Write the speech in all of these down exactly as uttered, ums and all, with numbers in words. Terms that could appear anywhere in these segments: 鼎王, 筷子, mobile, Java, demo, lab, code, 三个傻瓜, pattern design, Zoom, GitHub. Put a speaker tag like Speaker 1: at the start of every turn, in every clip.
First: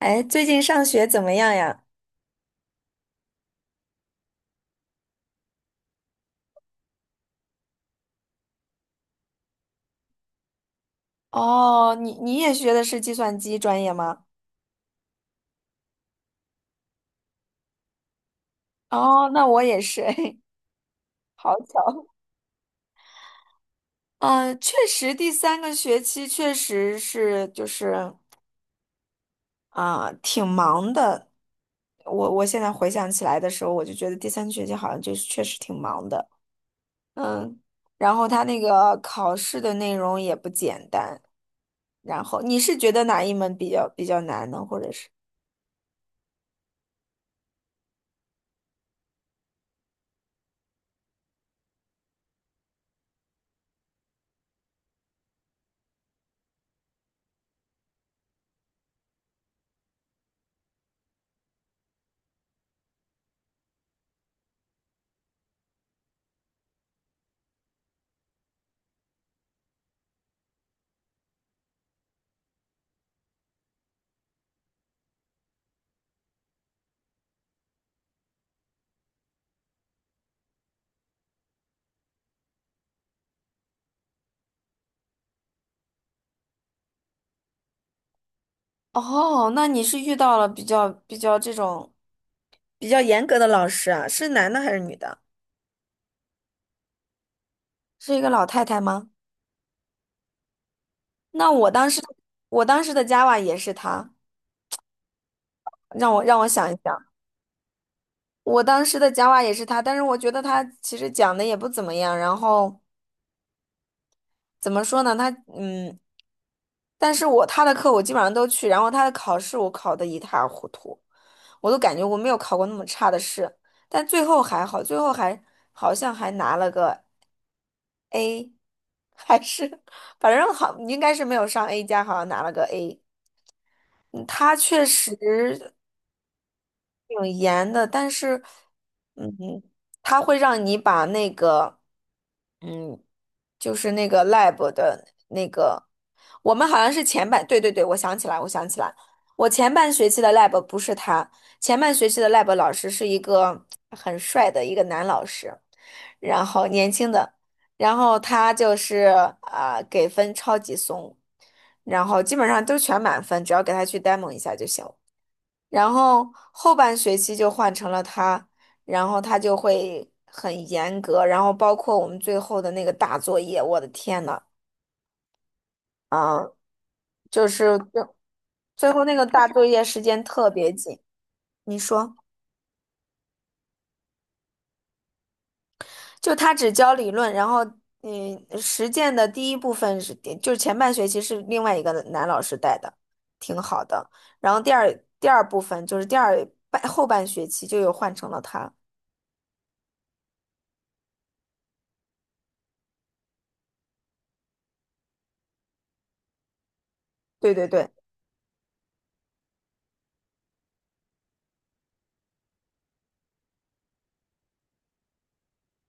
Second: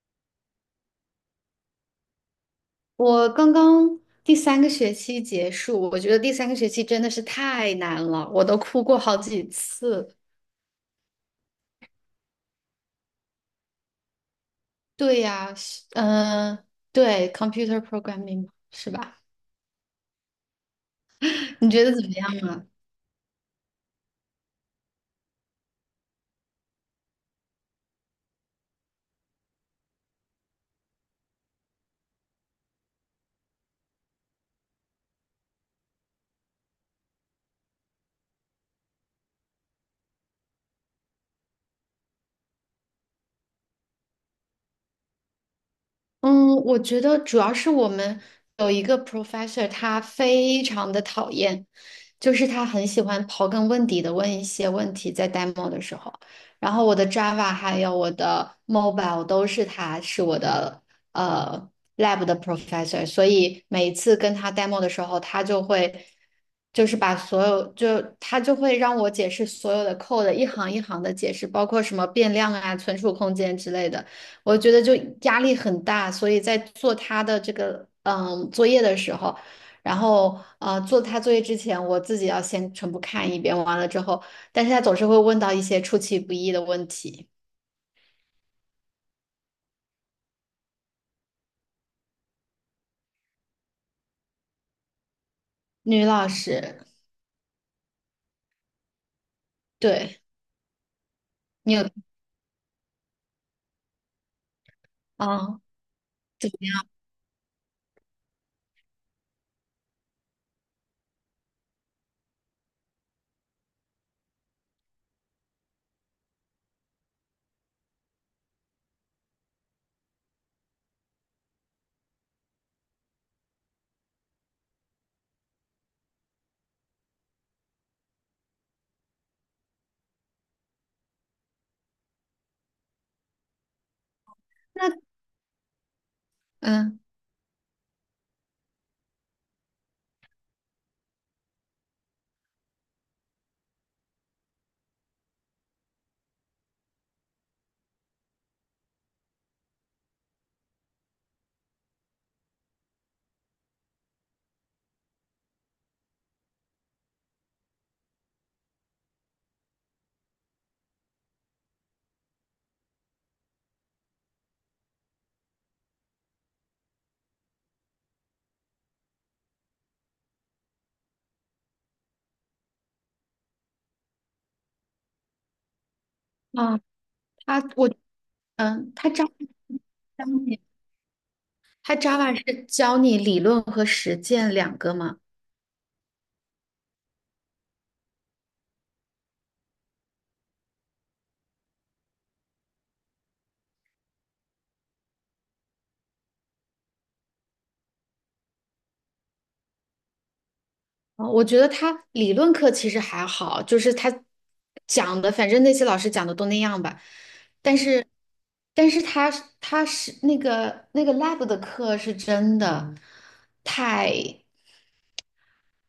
Speaker 1: 哎，最近上学怎么样呀？
Speaker 2: 我刚刚第三个学期结束，我觉得第三个学期真的是太难了，我都哭过好几次。
Speaker 1: 哦，你你也学的是计算机专业吗？
Speaker 2: 对呀，嗯、呃对，computer programming 是吧？
Speaker 1: 哦，那我也是，哎，好
Speaker 2: 你觉得怎
Speaker 1: 巧。
Speaker 2: 么样啊？
Speaker 1: 嗯，确实，第三个学期确实是就是啊、挺忙的。我我现在回想起来的时候，我就觉得第三学期好像就是确实挺忙的。然后他那个考试的内容也不简单。然后你是觉得哪一门比较比较难呢？或者是？
Speaker 2: 嗯，我觉得主要是我们有一个 professor，他非常的讨厌，就是他很喜欢刨根问底的问一些问题，在 demo 的时候，然后我的 Java 还有我的 mobile 都是他是我的呃 lab 的 professor，所以每一次跟他 demo 的时候，他就会就是把所有就他就会让我解释所有的 code， 一行一行的解释，包括什么变量啊、存储空间之类的。我觉得就压力很大，所以在做他的这个嗯作业的时候，然后呃做他作业之前，我自己要先全部看一遍，完了之后，但是他总是会问到一些出其不意的问题。
Speaker 1: 哦，那你是遇到了比较比较这种。比较严格的老师啊，是男的还是女的？
Speaker 2: 女老师，
Speaker 1: 是一个老太太吗？
Speaker 2: 对。
Speaker 1: 那我
Speaker 2: 你有
Speaker 1: 当时，我当时的 Java 也是她，
Speaker 2: 啊？
Speaker 1: 让我让我
Speaker 2: 对，
Speaker 1: 想一想，我当时的 Java 也是她，但是我觉得她其实讲的也不怎么样。然后怎么说呢？她嗯，但是我她的课我基本上都去，然后她的考试我考的一塌糊涂，我都感觉我没有考过那么差的试，但最后还好，最后还好像还拿了个。A 还是 反正好，应该是没有上 A 加，好像拿了个 A。嗯他确
Speaker 2: 那
Speaker 1: 实，
Speaker 2: 嗯
Speaker 1: 挺严的，但是，嗯，他会让你把那个，嗯，就是那个 lab 的那个，我们好像是前半，对对对，我想起来，我想起来，我前半学期的 lab 不是他，前半学期的 lab 老师是一个很帅的一个男老师，然后年轻的，然后他就是啊、给分超级松，然后基本上都全满分，只要给他去 demo 一下就行。然后后半学期就换成了他，然后他就会很严格，然后包括我们最后的那个大作业，我的天呐，
Speaker 2: 啊，
Speaker 1: 就
Speaker 2: 他
Speaker 1: 是
Speaker 2: 我
Speaker 1: 最
Speaker 2: 嗯，
Speaker 1: 最后
Speaker 2: 他
Speaker 1: 那个
Speaker 2: Java
Speaker 1: 大作业时间
Speaker 2: 教
Speaker 1: 特
Speaker 2: 你，
Speaker 1: 别紧。你
Speaker 2: 他
Speaker 1: 说，
Speaker 2: Java 是教你理论和实践两个吗？
Speaker 1: 就他只教理论，然后嗯，实践的第一部分是，就是前半学期是另外一个男老师带的，挺好的。然后第二第二部分就是第二半后半学期就又换成了他。
Speaker 2: 哦，我觉得他理论课其实还好，就是他讲的，反正那些老师讲的都那样吧。
Speaker 1: 对对
Speaker 2: 但
Speaker 1: 对。
Speaker 2: 是，但是他是他是那个那个 lab 的课是真的太，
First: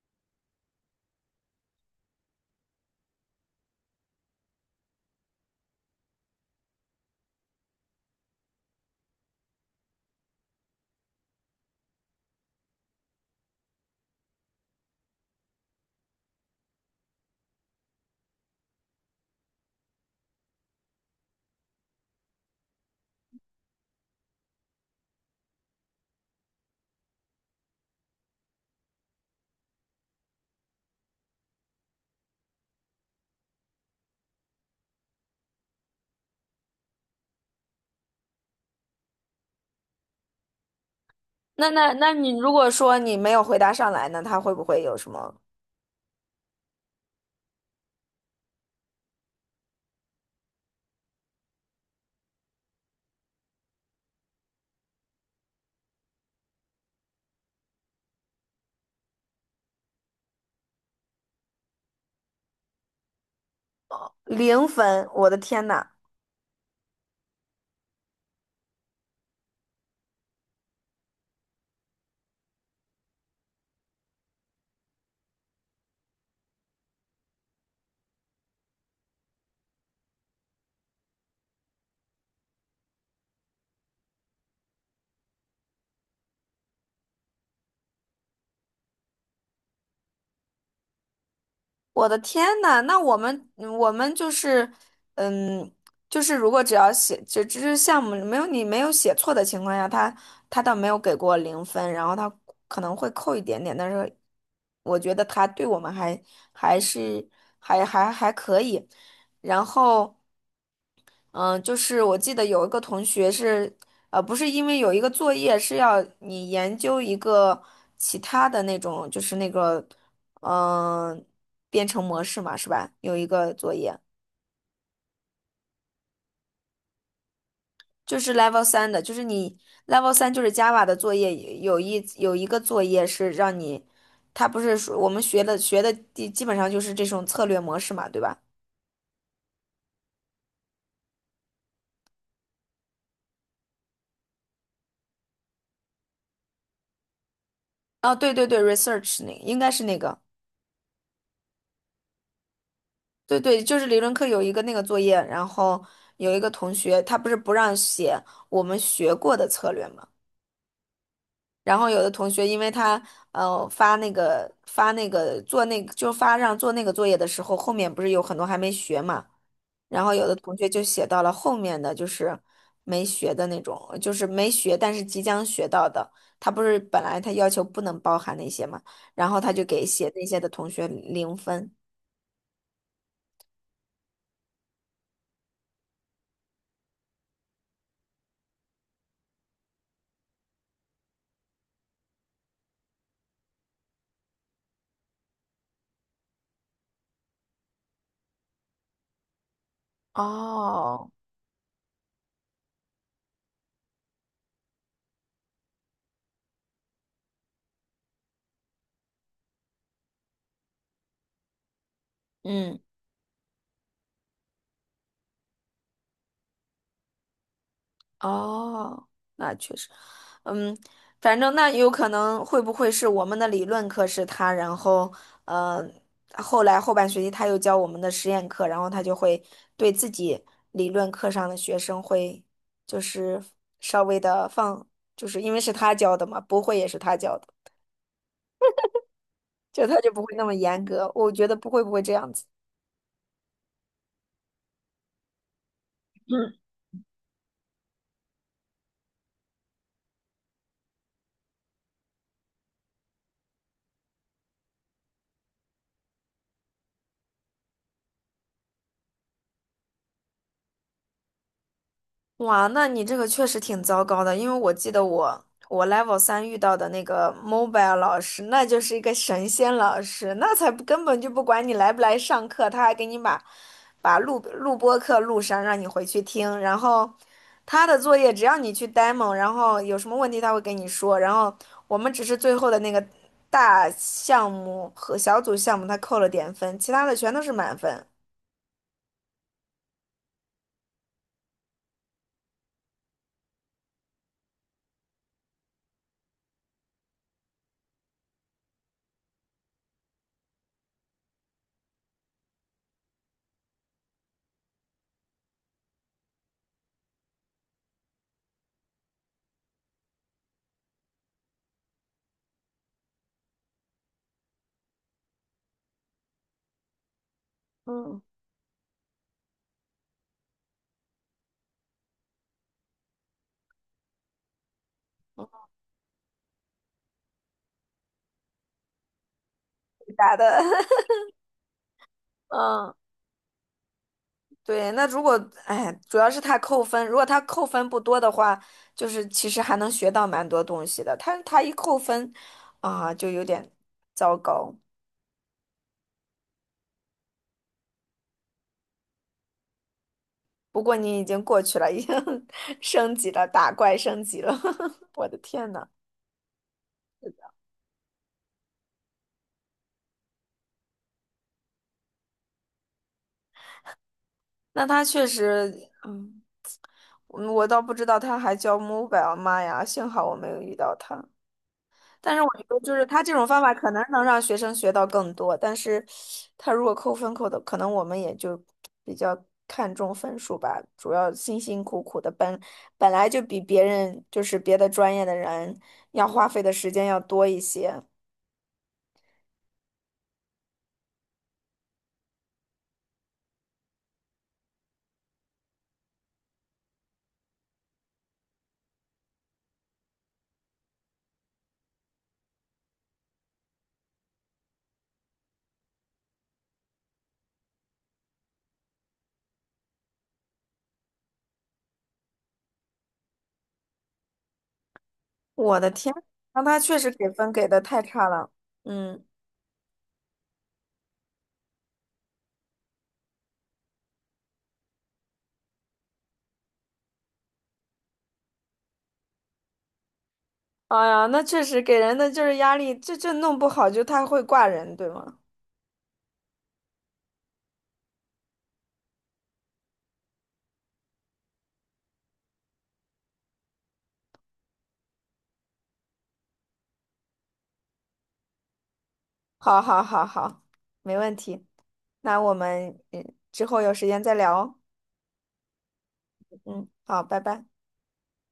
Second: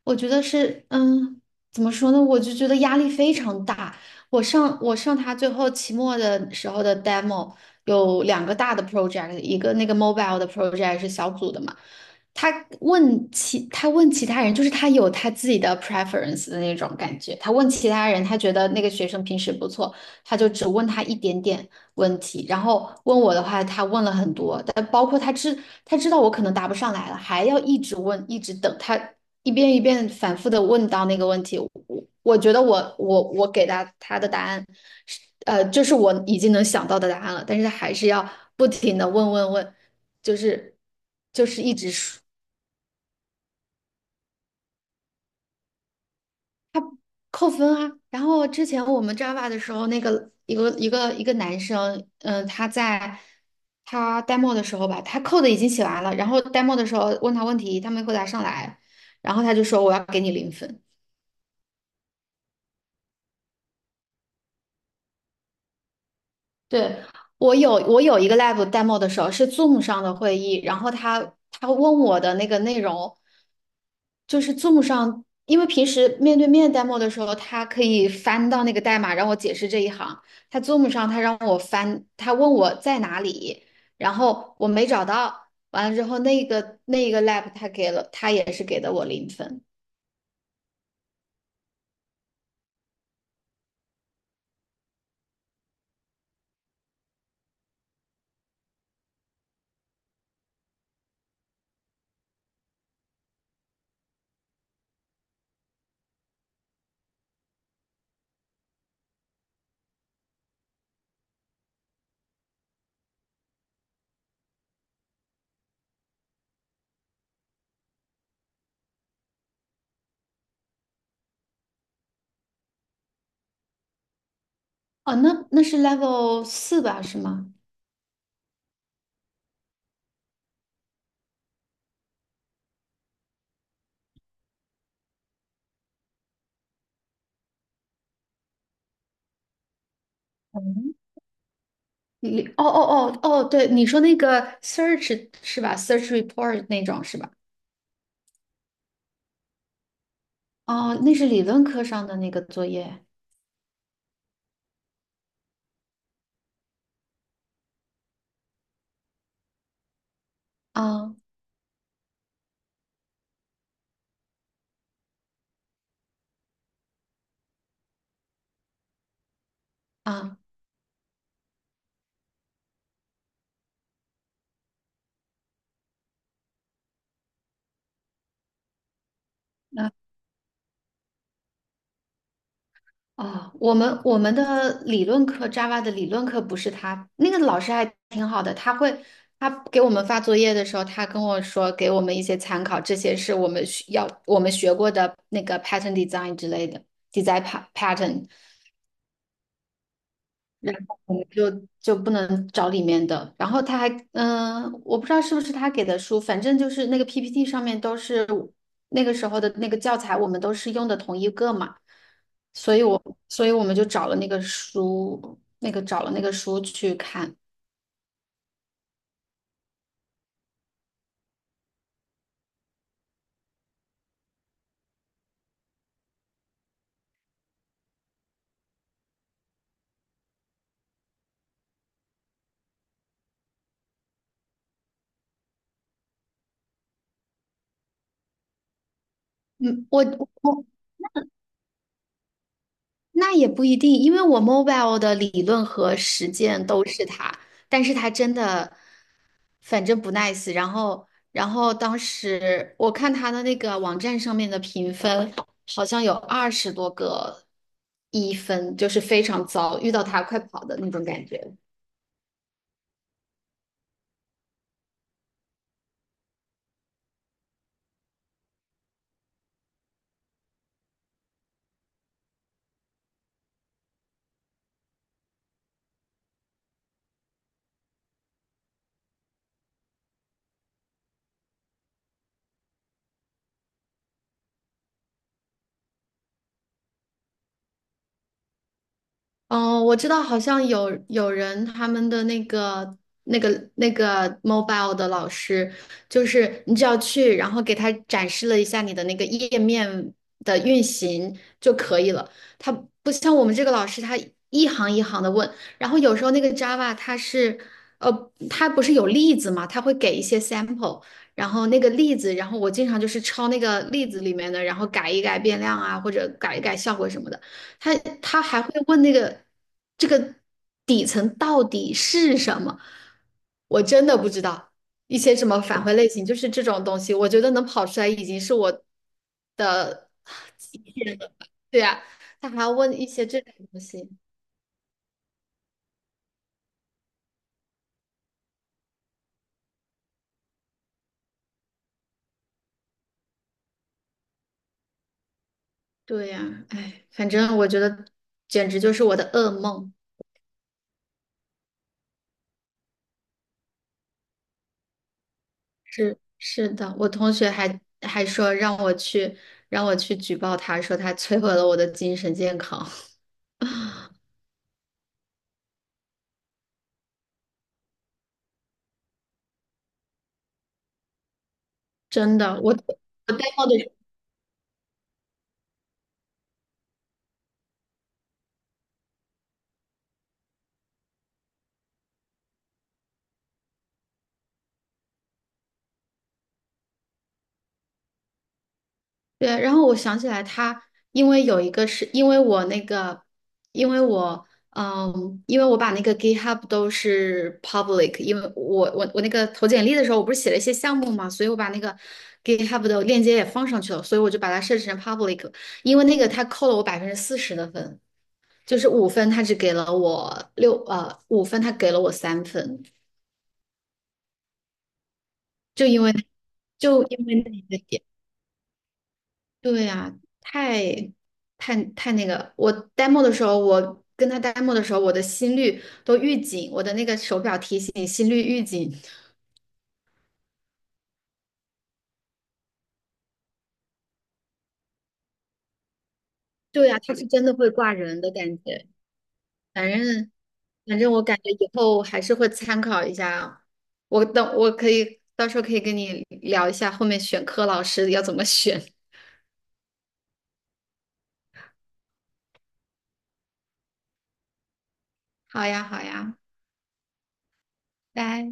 Speaker 2: 我觉得是，嗯，怎么说呢？我就觉得压力非常大。我上我上他最后期末的时候的 demo 有两个大的 project，一个那个 mobile 的 project 是小组的嘛。他问其他问其他人，就是他有他自己的 preference 的那种感觉。他问其他人，他觉得那个学生平时不错，他就只问他一点点问题，然后问我的话，他问了很多，但包括他知他知道我可能答不上来了，还要一直问，一直等他一遍一遍反复的问到那个问题。我我觉得我我我给他他的答案是，呃，就是我已经能想到的答案了，但是他还是要不停的问问问，就是就是
Speaker 1: 那
Speaker 2: 一直
Speaker 1: 那那
Speaker 2: 说。
Speaker 1: 你如果说你没有回答上来呢，他会不会有什么
Speaker 2: 扣分啊。然后之前我们 Java 的时候，那个一个一个一个男生，嗯、他在他 demo 的时候吧，他 code 已经写完了，然后 demo 的时候问他问题，他没回答上来，然后他就说我要给你零分。
Speaker 1: 零分？我的天呐，
Speaker 2: 对，我有我有一个 lab demo 的时候是 Zoom 上的会议，然后他他问我的那个内容。就是 zoom 上，因为平时面对面 demo 的时候，他可以翻到那个代码让我解释这一行。他 Zoom 上他让我翻，他问我在哪里，然后我没找到。完了之后，那个那个 lab 他给了，他也是给的我零分。
Speaker 1: 我的天呐，那我们我们就是，嗯，就是如果只要写，只只是项目没有你没有写错的情况下，他他倒没有给过零分，然后他可能会扣一点点，但是我觉得他对我们还还是还还还可以，然后。嗯，呃就是我记得有一个同学是，呃，不是因为有一个作业是要你研究一个其他的那种，就是那个，嗯、编程模式嘛，是吧？有一个作业
Speaker 2: 哦，那那是 level 四吧？是吗？
Speaker 1: 就是 Level 三的，就是你 Level 三就是 Java 的作业，有一有一个作业是让你，他不是说我们学的学的基基本上就是这种策略模式嘛，对吧？
Speaker 2: 嗯，你哦哦哦哦，对，你说那个 search 是吧？search report 那种是吧？
Speaker 1: 哦，对对对，research 那应该是那个。
Speaker 2: 哦，那是理论课上的那个作业。
Speaker 1: 对对，就是理论课有一个那个作业，然后有一个同学他不是不让写我们学过的策略嘛，
Speaker 2: 啊
Speaker 1: 然后有的同学因为他呃发那个发那个做那个就发让做那个作业的时候，后面不是有很多还没学嘛，然后有的
Speaker 2: 啊，
Speaker 1: 同学就写到了后面的就是没学的那种，就是没学但是即将学到的，他不是本来他要求不能包含那些嘛，然后他就给写那些的同学零分，
Speaker 2: 哦，我们我们的理论课，Java 的理论课不是他，那个老师还挺好的，他会他给我们发作业的时候，他跟我说给我们一些参考，这些是我们需要我们学过的那个 pattern design 之类的 design pa- pattern。然后
Speaker 1: 哦，
Speaker 2: 我们就就不能找里面的。然后他还，嗯、我不知道是不是他给的书，反正就是那个 P P T 上面都是那个时候的那个教材，我们都是用的同一个嘛，所
Speaker 1: 嗯。
Speaker 2: 以我所以我们就找了那个书，那个找了那个书去看。
Speaker 1: 哦，那确实，嗯，反正那有可能会不会是我们的理论课是他，然后呃，后来后半学期他又教我们的实验课，然后他就会对自己理论课上的学生会就是稍微的放，就是因为是他教的嘛，不会也是他教的，就
Speaker 2: 嗯，
Speaker 1: 他
Speaker 2: 我
Speaker 1: 就不会那么
Speaker 2: 我
Speaker 1: 严格，我觉得不会不会这样子。
Speaker 2: 那也不一定，因为我 mobile 的理论和实践都是他，但是他真的，反正不 nice。然后，然后当时我看他的那个网站上面的评分，好像有二十多个一分，就是非常糟，遇到他快跑的那种感觉。
Speaker 1: 哇，那你这个确实挺糟糕的，因为我记得我我 level 三遇到的那个 mobile 老师，那就是一个神仙老师，那才不根本就不管你来不来上课，他还给你把把录录播课录上，让你回去听。然后他的作业只要你去 demo，然后有什么问题他会给你说。然后我们只是最后的那个大项目和小组项目，他扣了点分，其他的全都是满分。
Speaker 2: 哦，我知道，好像有有人他们的那个那个那个 mobile 的老师，就是你只要去，然后给他展示了一下你的那个页面的运行就可以了。他不像我们这个老师，他一行一行的问，然后有时候那个 Java 它是呃，它不是有例子嘛，它会给一些 sample，然后那个例子，然后我经常就是抄那个例子里面的，然后改一改变量啊，或者改一改效果什么的。他
Speaker 1: 嗯
Speaker 2: 他还会问那个这个底层到底是什么？我真的不知道一些什么返回类型，就是这种东西，我觉得能跑出来已经是我，
Speaker 1: 答的，
Speaker 2: 对呀，他 还要问
Speaker 1: 嗯。
Speaker 2: 一些这种东西，
Speaker 1: 对，那如果，哎，主要是他扣分，如果他扣分不多的话，就是其实还能学到蛮多东西的。他他一扣分，啊，就有点糟糕。
Speaker 2: 对呀，哎，反正我觉得简直就是我的噩梦。
Speaker 1: 不过你已经过去了，已经 升级了，打怪升级了。我的天呐，
Speaker 2: 是是的，我同学还还说让我去让我去举报他，说他摧毁了我的精神健康。
Speaker 1: 那他确实，嗯，我我倒不知道他还教 mobile，妈呀，幸好我没有遇到他。但
Speaker 2: 真
Speaker 1: 是我
Speaker 2: 的，
Speaker 1: 觉
Speaker 2: 我
Speaker 1: 得，就是他这
Speaker 2: 我 d
Speaker 1: 种方
Speaker 2: 帽 m o
Speaker 1: 法可
Speaker 2: 的
Speaker 1: 能能让学生学到更多，但是他如果扣分扣的，可能我们也就比较看重分数吧。主要辛辛苦苦的本本来就比别人就是别的专业的人要花费的时间要多一些。
Speaker 2: 对，然后我想起来他，因为有一个是因为我那个，因为我嗯，因为我把那个 GitHub 都是 public,因为我我我那个投简历的时候，我不是写了一些项目嘛，所以我把那个 GitHub 的链接也放上去了，所以我就把它设置成 public，因为那个他扣了我百分之四十的分，就是五分，他只给了我六呃五分，他给了我三分，
Speaker 1: 我
Speaker 2: 就
Speaker 1: 的
Speaker 2: 因为
Speaker 1: 天，那他确
Speaker 2: 就
Speaker 1: 实
Speaker 2: 因
Speaker 1: 给
Speaker 2: 为
Speaker 1: 分给
Speaker 2: 那
Speaker 1: 的太
Speaker 2: 个，
Speaker 1: 差了。嗯，
Speaker 2: 对呀，太太太那个！我 demo 的时候，我跟他 demo 的时候，我的心率都预警，我的那个手表提醒心率预警。
Speaker 1: 哎呀，那确实给人的就是压力，这这弄不好就他会挂人，对吗？
Speaker 2: 对呀，他是真的会挂人的感觉。反正反正我感觉以后还是会参考一下啊。我等我可以到时候可以跟你聊一下后面选科老师要怎么选。
Speaker 1: 好，好，好，好，没问题。那我们嗯之后有时间再聊哦。
Speaker 2: 好呀，好呀，
Speaker 1: 嗯，好，拜拜。
Speaker 2: 拜。